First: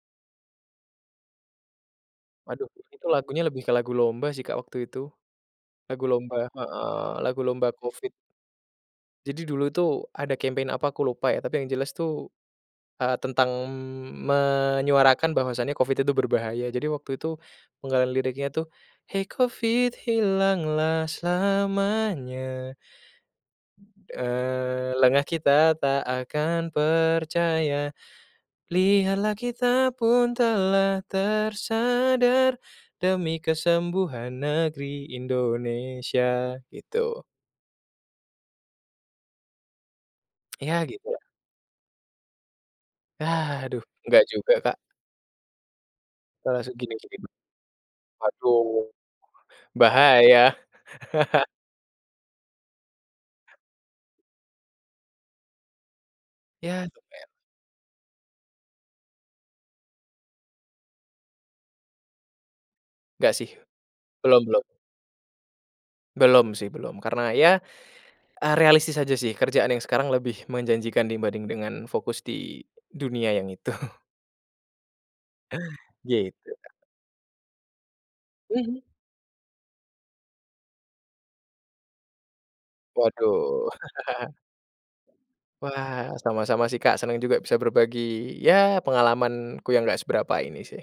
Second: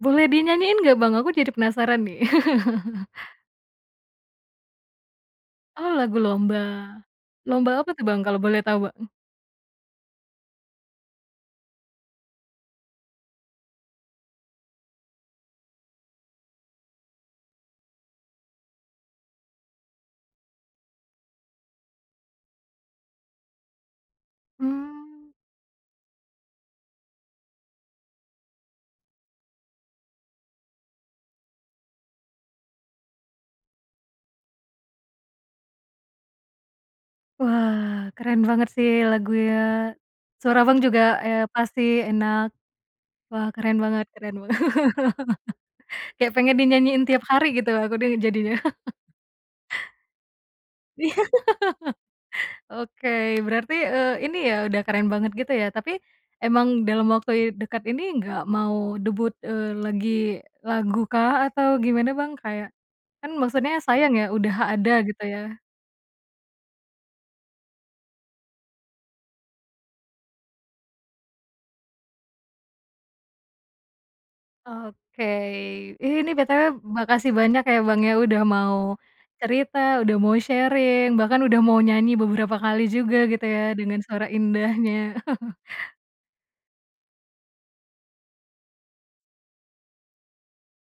Boleh dinyanyiin nggak Bang? Aku jadi penasaran nih. Aduh, itu lagunya lebih ke lagu lomba sih Kak waktu itu. Oh Lagu lagu lomba lomba? heeh, lagu lomba Lomba apa tuh Covid. Bang kalau boleh tahu Bang? Jadi dulu tuh ada campaign apa aku lupa ya, tapi yang jelas tuh, eee, tentang, mmm, menyuarakan bahwasanya Covid itu berbahaya, jadi waktu itu penggalan liriknya tuh, "Hei Covid hilanglah selamanya" eee, "lengah Mmm. kita tak akan percaya. Lihatlah kita pun telah tersadar, demi kesembuhan negeri Indonesia." gitu. Wah keren banget sih lagunya. Suara Abang Ya, juga, gitulah. eee, pasti enak. Wah keren Aduh banget nggak keren Bang. juga Kak. Kayak Gak pengen masuk dinyanyiin gini-gini tiap b hari gitu aku deh jadinya. waduh, bahaya. Iya. Oke berarti, eee, ini ya, udah keren banget gitu ya, tapi emang Ya, dalam lumayan. waktu i dekat ini nggak mau debut, eee, lagi lagukah, atau gimana Bang? Kayak kan Nggak sih. maksudnya sayang ya Belum udah belum. ada gitu ya. Belum sih belum, karena ya, eee, realistis aja sih, kerjaan yang sekarang lebih menjanjikan dibanding dengan fokus di dunia yang itu. Oke, ih ini, Gitu, BTW Kak. makasih banyak ya Bang ya udah mau Mhm. cerita, udah mau sharing, bahkan udah mau nyanyi beberapa kali juga gitu ya Waduh. dengan suara indahnya. Wah, sama-sama sih Kak senang juga bisa berbagi ya pengalamanku yang nggak seberapa ini sih.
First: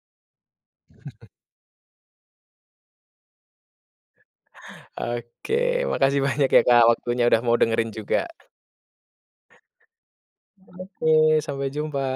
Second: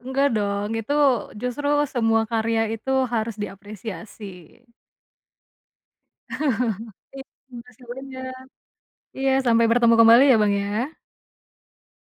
Nggak dong, itu justru semua karya itu harus diapresiasi. Oke, makasih banyak ya Kak waktunya Iya, udah mau makasih dengerin juga. banyak. Iya sampai bertemu kembali ya Bang ya. Oke sampai jumpa.